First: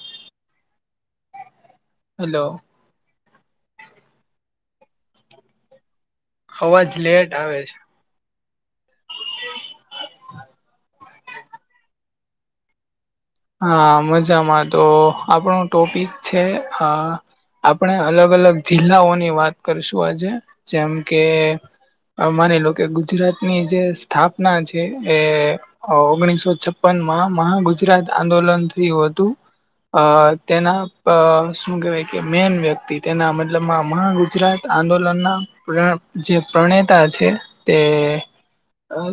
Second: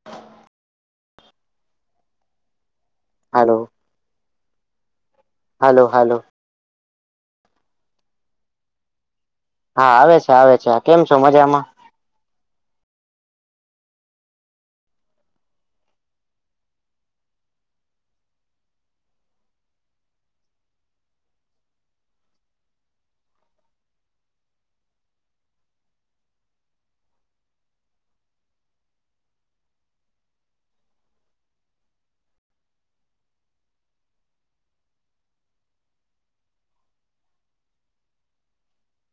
[inaudible] Hello- hello hello hello અવાજ late આવે છે હા આવે છે આવે છે કેમ છો મજામાં હા મજામાં તો આપણો ટોપિક છે અ આપણે અલગ અલગ જિલ્લાઓની વાત કરીશું આજે જેમ કે- માની લો કે ગુજરાતની જે સ્થાપના છે એ- ઓગણીસો છપ્પન માં મહાગુજરાત આંદોલન થયું હતું. અ તેના શું કેહેવાય કે મેન વ્યક્તિ તેના મતલબમાં મહાગુજરાત- આંદોલનના જે પ્રણેતા છે તે-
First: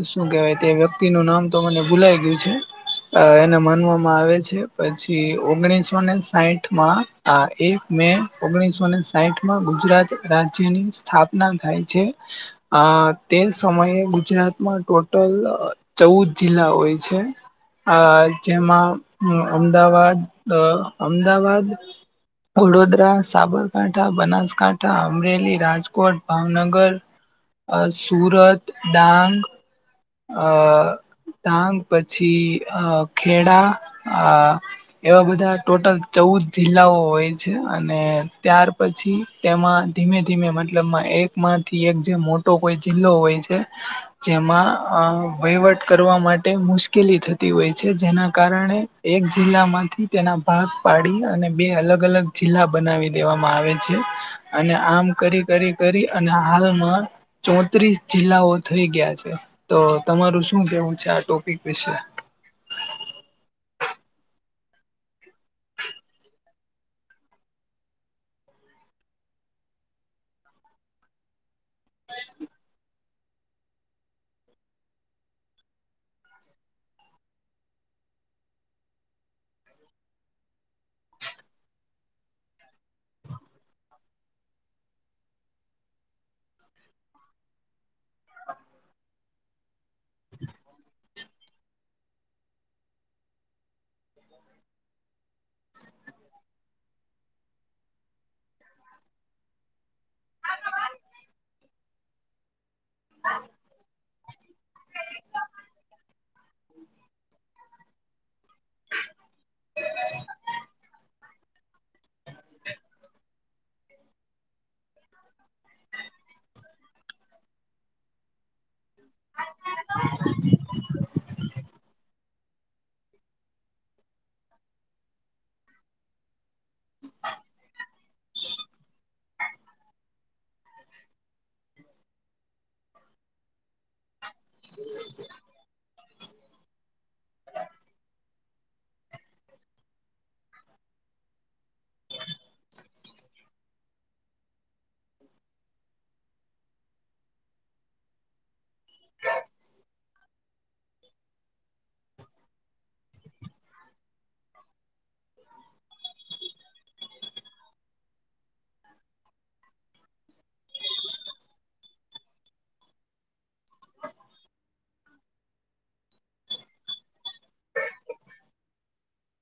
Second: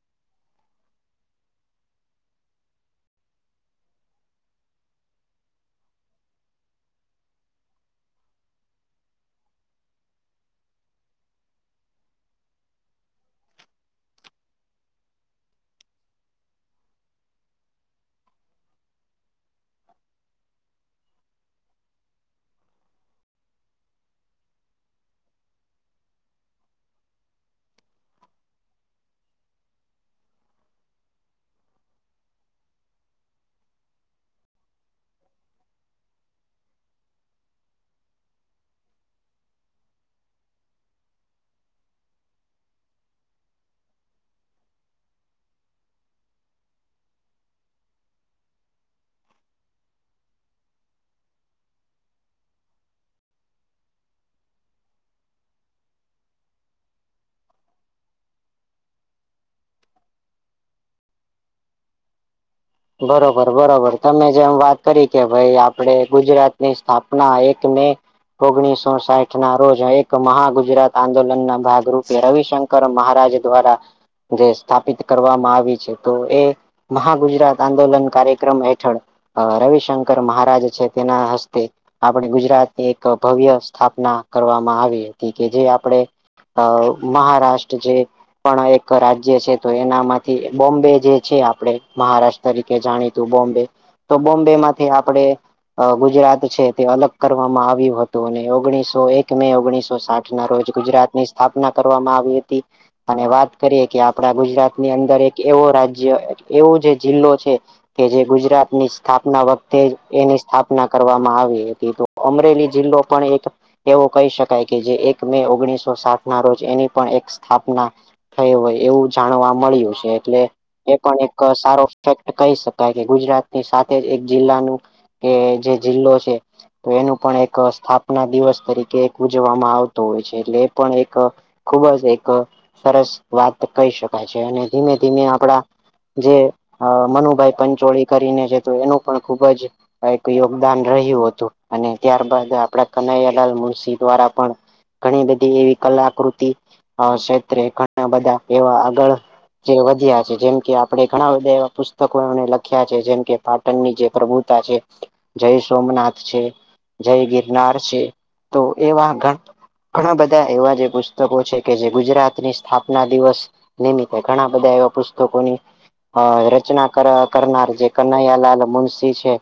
શું કેવાય તે વ્યક્તિ નું નામ તો મને ભૂલાય ગયું છે. એને મ- આવે છે પછી ઓગણીસોને સાઠમાં આ એક મે- ઓગણીસોને સાહીઠ માં ગુજરાત રાજ્યની સ્થાપના થાય છે. અ તે સમયે ગુજરાતમાં ટોટલ ચૌદ જિલ્લા હોય છે. આ જેમાં અમદાવાદ અમદાવાદ- વડોદરા સાબરકાંઠા બનાસકાંઠા અમરેલી રાજકોટ ભાવનગર- સુરત ડાંગ- અ ટાંગ પછી અ ખેડા આ- એવા બધા ટોટલ ચૌદ જિલ્લાઓ હોય છે. અને ત્યાર પછી- તેમાં ધીમે ધીમે મતલબમાં એકમાંથી એક જે મોટો કોઈ જિલ્લો હોય છે. જેમાં વહીવટ કરવા માટે મુશ્કેલી થતી હોય છે જેના કારણે- એક જિલ્લામાંથી તેના ભાગ પાડી અને બે અલગ અલગ જિલ્લા બનાવી દેવામાં આવે છે. અને આમ કરી કરી કરી અને હાલમાં- ચોત્રીસ જિલ્લાઓ થઈ ગયા છે તો તમારું શું કેવું છે આ ટોપિક વિશે- બરોબર બરોબર તમે જેમ વાત કરી કે ભાઈ આપણે ગુજરાતની સ્થાપના એક મે- ઓગણીસો સાઠ ના રોજ એક મહાગુજરાત આંદોલન ના ભાગરૂપે રવિશંકર- મહારાજ દ્વારા જે સ્થાપિત કરવામાં આવી છે તો એ મહાગુજરાત- આંદોલન કાર્યક્રમ હેઠળ રવિશંકર મહારાજ છે તેના હસ્તે- આપણે ગુજરાતની એક ભવ્ય સ્થાપના કરવામાં આવી હતી કે જે આપણે- અ મહારાષ્ટ્ર જે પણ એક રાજ્ય છે તો એના- માંથી બોમ્બે જે છે આપણે મહારાષ્ટ્ર તરીકે જાણી તું બોમ્બે- તો બોમ્બેમાંથી આપડણે- ગુજરાત છે તે અલગ કરવામાં આવ્યું હતું અને ઓગણીસો એક મે ઓગણીસો સાઠ- ના રોજ ગુજરાત ની સ્થાપના કરવામાં આવી હતી- અને વાત કરીએ કે આપડા ગુજરાતની અંદર એક એવો રાજ્ય એવો જે જિલ્લો છે. કે જે ગુજરાત ની સ્થાપના વખતે એની સ્થાપના કરવામાં આવી હતી- અમરેલી જિલ્લો પણ એક- એવું કહી શકાય કે જે એક મે ઓગણીસો સાઠ ના રોજ એની પણ એક સ્થાપના- થય હોય એવું જાણવા મળ્યું છે એટલે એ પણ એક સારો- ફેક્ટ કહી શકાય કે ગુજરાતની સાથે જ એક જિલ્લાનું કે જે જિલ્લો છે. તો એનું પણ એક સ્થાપ- ના દિવસ તરીકે એક ઉજવામાં આવતો હોય છે એટલે એ પણ એક ખુબ જ એક- સરસ વાત કહી શકાય છે અને ધીમે ધીમે આપડા જે- અ મનુભાઈ પંચોળી કરીને છે તો એનું પણ ખુબ જ- એક યોગદાન રહ્યું હતું અને ત્યારબાદ આપડા કનૈયાલાલ મુનશી દ્વારા પણ- ઘણી બધી એવી કલાકૃતિ ક્ષેત્રે ઘણા બધા એવા આગળ- જે વધ્યા છે. જેમ કે આપડે ઘણા- એવા પુસ્તકોને લખ્યા છે જેમ કે પાટણ ની જે પ્રભુતા છે. જય સોમનાથ છે જય ગિરનાર છે તો એવા ઘ- ઘણા બધા એવા જે પુસ્તકો છે કે જે ગુજરાતની સ્થાપના દિવસ- નિમિત્તે ઘણા બધા એવા પુસ્તકોની- અ રચના કર કરનાર જે કનહૈયાલાલ મુનશી છે.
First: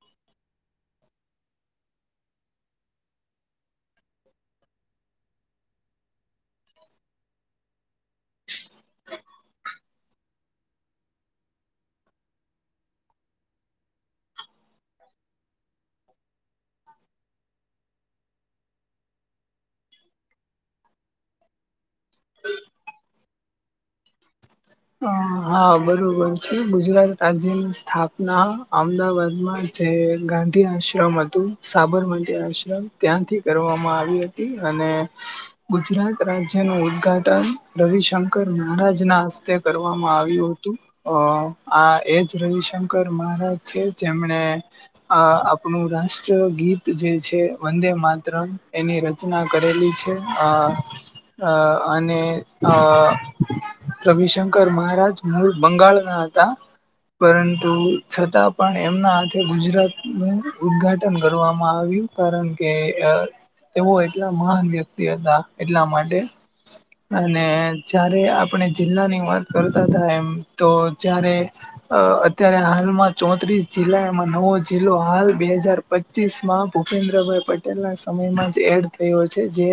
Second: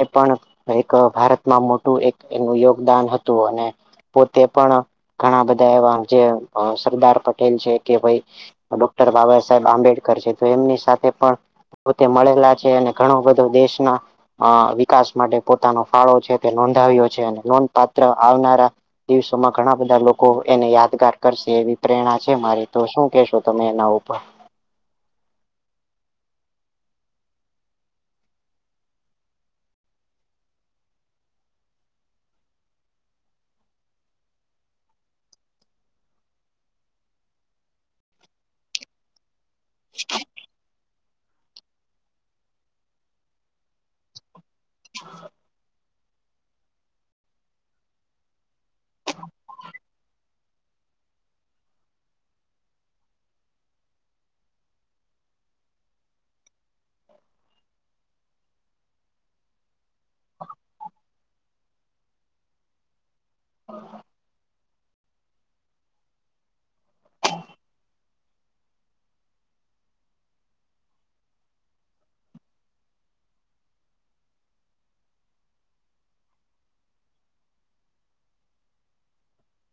એ પણ એક ભારતમાં મોટું એક એમનું યોગદાન હતું, અને પોતે પણ ઘણા બધા એવા જે અહ સરદાર પટેલ છે, કે ભઈ ડોક્ટર બાબા સાહેબ આંબેડકર છે તો એમની સાથ થે પણ પોતે મળેલા છે, અને ઘણો બધો દેશના અહ વિકાસ માટે પોતાનો ફાળો છે તે નોંધાવ્યો છે, અને નોંધપાત્ર આવનારા દિવસોમાં ઘણા બધા લોકો એને યાદગાર કરશે એવી પ્રેરણા છે મારી. તો શું કેહેશો તમે એના ઉપર? અહ હા બરોબર છે. ગુજરાત રાજ્યની સ્થાપના અમદાવાદમાં જે ગાંધી આશ્રમ હતું સાબરમતી આશ્રમ, ત્યાંથી કરવામાં આવી હત તી, અને ગુજરાત રાજ્ય નું ઉદઘાટન રવિશંકર મહારાજ ના હસ્તે કરવામાં આવ્યું હતું. અહ આ એજ રવિશંકર મહારાજ છે જેમણે આ આપણું રાષ્ટ્ર ગીત જે છે વંદે માતરમ એની રચના કરેલી છે. અહ અહ અને અહ રવિશંક શંકર મહારાજ મૂળ બંગાળના હતા. પરંતુ છતાં પણ એમના હાથે ગુજરાત નું ઉદ્ઘાટન કરવામાં આવ્યું. કારણ કે એ એવો એટલા મહાન વ્યક્તિ હતા એટલા માટે. અને જ યારે આપણે જિલ્લાની વાત કરતા હતા એમ તો જ્યારે અહ અત્યારે હાલમાં ચોત્રીસ જિલ્લા, એમાં નવો જિલ્લો હાલ બે હજાર પચીસ માં ભૂપેન્દ્રભાઈ પટેલ ના સમયમાં જ એડ થયો છે, જે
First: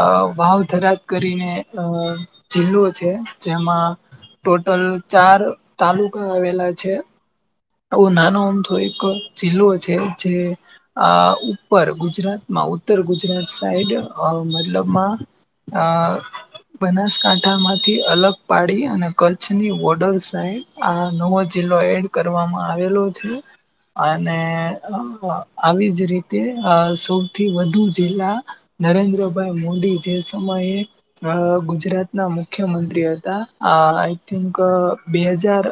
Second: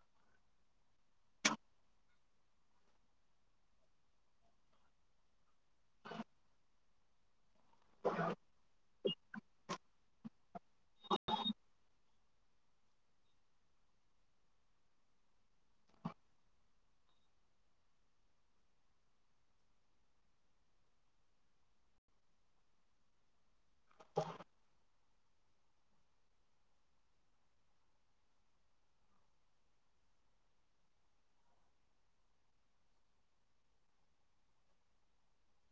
અહ વાવધરાત કરીને અહ જિલ્લો છે, જેમાં ટોટલ ચાર તાલુકા આવેલા છે. આવું નાનો અમથો એક જિલ્લો છે જે આ ઉપર ગુજરાતમાં, ઉત્તર ગુજરાત સાઈડ અહ મતલબમાં અહ બનાસકાંઠા માંથી અલગ પાડી, અને કચ્છની બોર્ડર સાઈડ આ નવો જિલ્લો એડ કરવામાં આવેલો છે. અને આવી જ રીતે અહ સૌથી વધુ જિલ્લા નરેન્દ્રભાઈ મોદી જે સમયે અહ ગુજરાત ના મુખ્યમંત્રી હતા, અહ આઈ થિંક બે હજાર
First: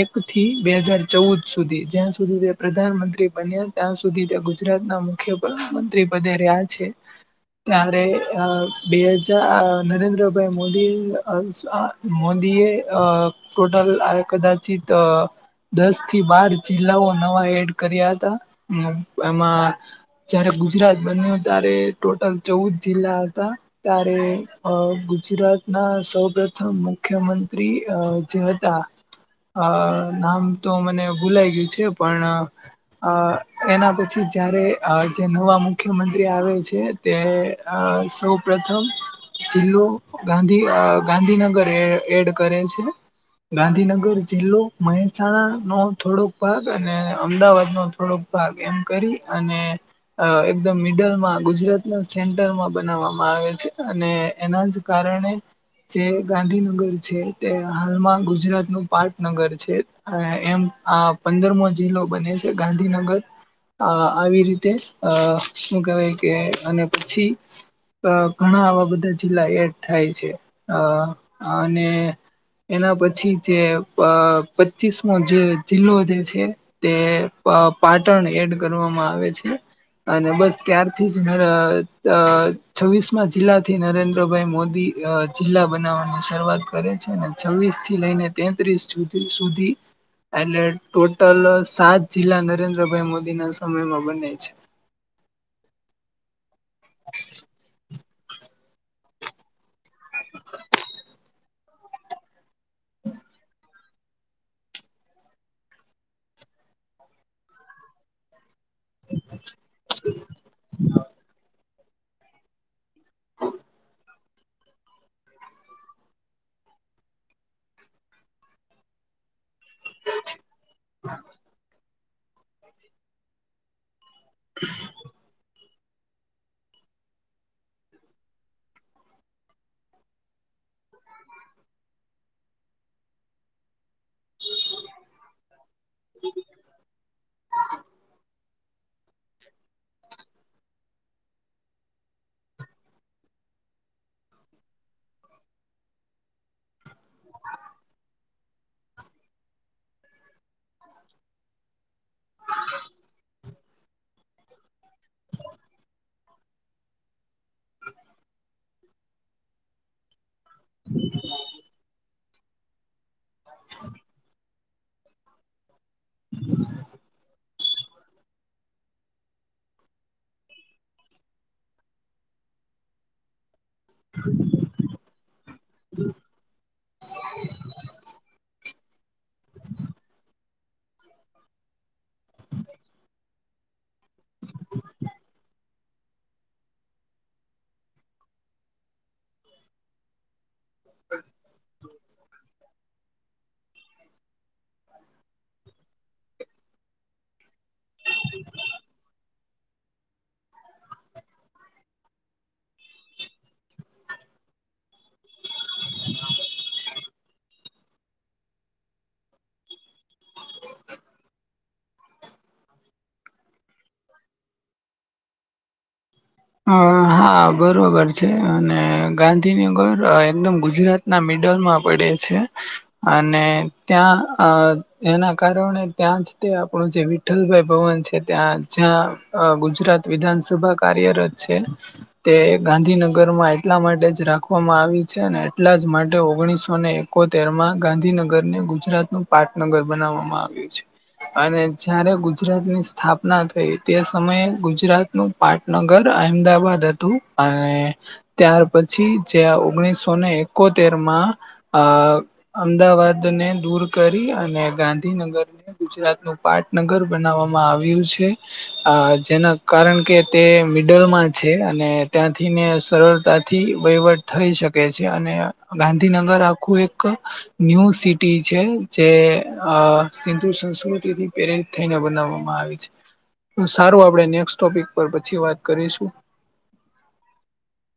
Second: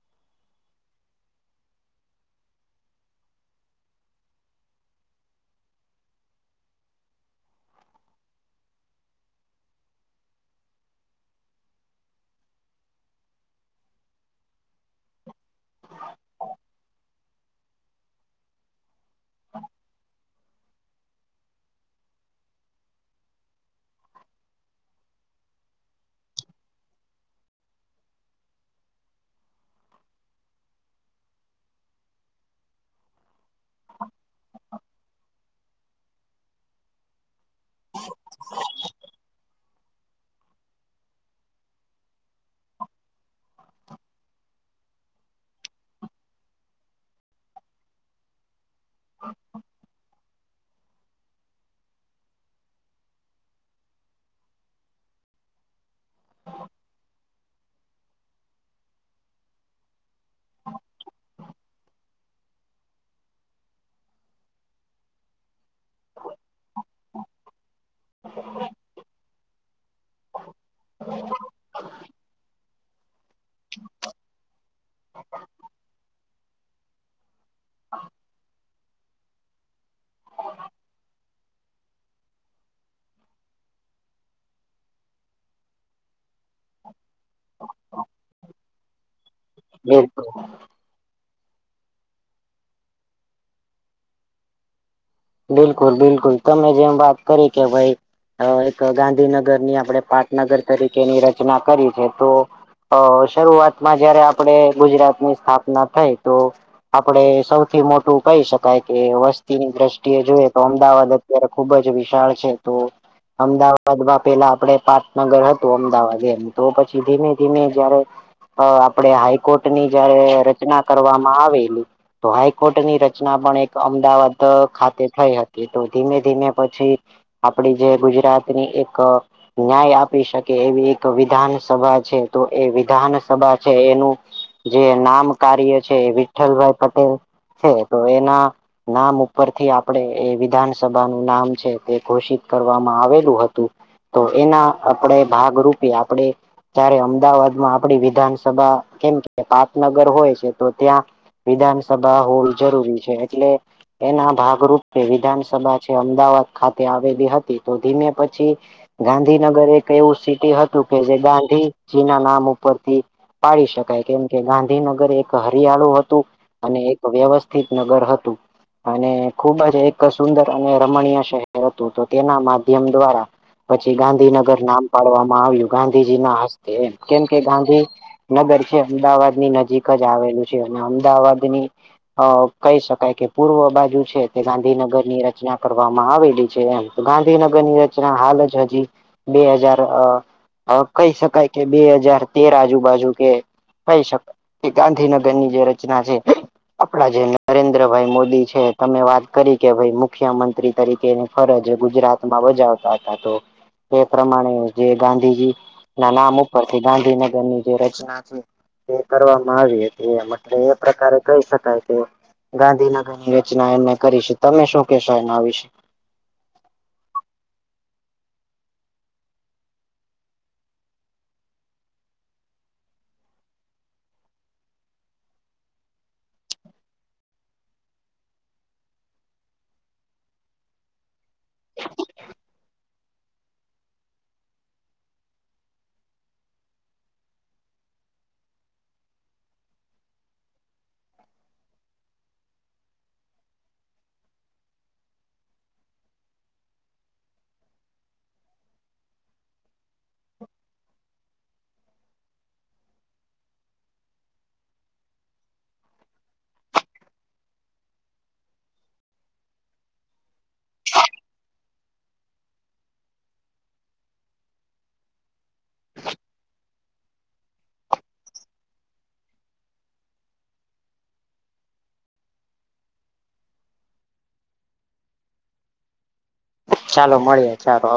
એક થી બે હજાર ચૌદ સુધી, જ્યાં સુધી તે પ્રધાનમંત્રી બન્યા ત્યાં સુધી તે ગુજરાતના મુખ્ય પ્રધાનમંત્રી પદે રહ્યા છે ત્યારે અહ બે હજા આ નરેન્દ્રભાઈ મોદી [unintelligible] મોદીએ અહ ટોટલ આ કદાચિત અહ દસ થી બાર જિલ્લાઓ નવા એડ કર્યા હતા. એમાં જયારે ગુજરાત બન્યું ત્યારે ટોટલ ચૌદ જિલ્લા હતા. ત્યારે અહ ગુજરાત ના સૌ પ્રથમ મુખ્યમંત્રી અહ જે હ તા, અહ નામ તો મને ભૂલાય ગયું છે પણ અહ એના પછી જયારે આ જે નવા મુખ્યમંત્રી આવેલ છે તે અહ સૌ પ્રથમ જિલ્લો ગાંધી અહ ગાંધીનગર એ એડ કરે છે. ગાંધીનગર જિલ્લો મહેસ સાણા નો થોડોક ભાગ અને અમદાવાદ નો થોડોક ભાગ એમ કરી, અને અ એકદમ મિડલમાં ગુજરાતના સેન્ટરમાં બનાવવામાં આવે છે અને એના જ કારણ જે ગાંધીનગર છે તે હાલમાં ગુજરાત નું પાટનગર છે. અહ એમ આ પંદરમો જિલ્લો બને છે ગાંધીનગર અહ આ આવી રીતે, અહ હું કેવાય કે, અને પછી અહ ઘણા આવા બધા જિલ્લા એડ થાય છે. અહ અને એના પછી જે પચીસ મોો જે જિલ્લો જે છે તે પાટણ એડ કરવામાં આવે છે અને બસ ત્યારથી જ છવ્વીસમાં જિલ્લા થી નરેન્દ્રભાઈ મોદી જિલ્લા બનાવવાની શરૂઆત કરે છે છવ્વીસ થી લઈને તેત્રીસ સુધી સુધી એલર્ટ ટોટલ સાત જિલ્લા નરેન્દ્રભાઈ મોદી ના સમયમાં બને છે બિલકુલ બિલકુલ તમે જેમ વાત કરી કે ભાઈ અ એક ગાંધીનગરની આપણે પાટનગર તરીકેની રચના કરી છે તો અ શરૂઆતમાં જયારે આપણે ગુજરાતની સ્થાપના થઈ તો આપડે સૌથી મોટું કહી શકાય કે વસ્તીની દ્રષ્ટિએ જોઈએ તો અમદાવાદ અત્યારે ખુબ જ વિશાળ છે તો અમદાવાદમાં પેલા આપડે પાટનગર હતું અમદાવાદ એમ તો પછી ધીમે ધીમે જયારે અ આપણેે હાઈ હકોર્ટ ની જયારે રચના કરવામાં આવેલી તો હાઈકોર્ટ ની રચના પણ એક અમદાવાદ તો ખા તો ધીમે ધીમે પછી આપડી જે ગુજરાતની એક ન્યાય આપી શકે એવી એક વિધાન સભા છે તો એ વિધાન સભા છે એનું જે નામ કાર્ય છે વિઠ્ઠલભાઈ પટેલ છે તો એના નામ ઉપર થી આપ આપણે એ વિધાન સભાનુંું નામ છે તે ઘોષિત કરવામાં આવેલું હતું તો એના આપણે ભાગરૂપે આપણે તયારે અમદાવાદમાં આપડી વિધાનસભા કેમ કે પાપનગર હોય છે તો ત્યાં વિધાનસભા હોલ જરૂરી છે એટલે એના ભાગરૂપ કે વિધાનસભા છે અમદાવાદ ખાતે આવેલી હતી તો ધીમે પછી ગાંધીનગર એક એવું સી હતું કે જે ગાંધીજી ના નામ ઉપરથી પાડી શકાય કેમ કે ગાંધીનગર એક હરિયાળુ હતું અને એક વ્યવસ્થિત નગર હતું અને ખુબ જ જે એક સુંદર અને રમણીય શહેર હતું તો તેના માધ્યમ દ્વારા પછી ગાંધીનગર નામ પાડવામાં આવ્યું ગાંધીજી ના હસ્તે કેમ કે ગાંધી નગર છે અમદાવાદ ની નજીક જ આવેલું છે અને અમદાવાદની અ કહી શકાય કે પૂર્વ બાજુ છે ગાંધીનગરની ર રચના કરવામાં આવેલી છે એમ ગાંધીનગર ની રચના હાલ જ હજી બે હજાર કહી શકાય કે બે હજાર તેર આજુ બાાજુ કે કહી શક એ ગાંધીનગરની જે રચના છે આપડા જે નરેન્દ્રભાઈ મોદી છે તમે વાત કરી કે ભાઈ મુખ્ય મંત્રી તરીકેની ફરજ ગુજરાતમાં બજાવતા હતા તો તે પ્રમાણે જે ગાંધીજી ના નામ ઉપર થી ગાંધીનગર ની જે રચના એ કરવામાં આવી હતી એમ એટલે એ પ્રકારે કહી શકાય કે ગાંધીનગરની રચના એમને કરી છે તમે શું કેશો એના વિશે અ હા બરોબર છે અને ગાંધીનગર એકદમ ગુજરાત ના મિડલ માં પડે છે અને ત્યાં અ એના કારણે ત્યાં જ તે આપણું જે અલભાઈ ભવન છે ત્યાં જ્યાં ગુજરાત વિધાનસભા કાર્યરત છે. તે ગાંધીનગરમાં એટલા માટે જ રાખવામાં આવી છે અને એટલા જ માટે ઓગણીસોને એકોતેર માં ગાંધીનગરને ગુજરાત નું પાટનગર બનાવવામાં આવ્યું છે. અને જારે ગ ગુજરાતની સ્થાપના થઈ તે સમયે ગુજરાતનું પાટનગર અહમદાબાદ હતું અને ત્યાર પછી જ્યા ઓગણીસો ને એકોતેર માં અ અમદાવાદ ને દૂર કરી, અને ગાંધીનગરને ગુજરાત નું પાટનગર બનાવવામાં આવ્યું છે, અ જેના કારણ કે તે મિડલમાં છે, અને ત્યાંથીને સરળતાથી વહીવટ થઈ શકે છે, અને ગાંધીનગર આખું એક ન્યૂ સિટી છે જે અ સિંધુ સંસ્કૃતિથી પેરે થઈને બનાવવામાં આવી છે, સારું આપણે નેક્સટોપિક પર પછી વાત કરીશું. ચાલો મળીએ ચારો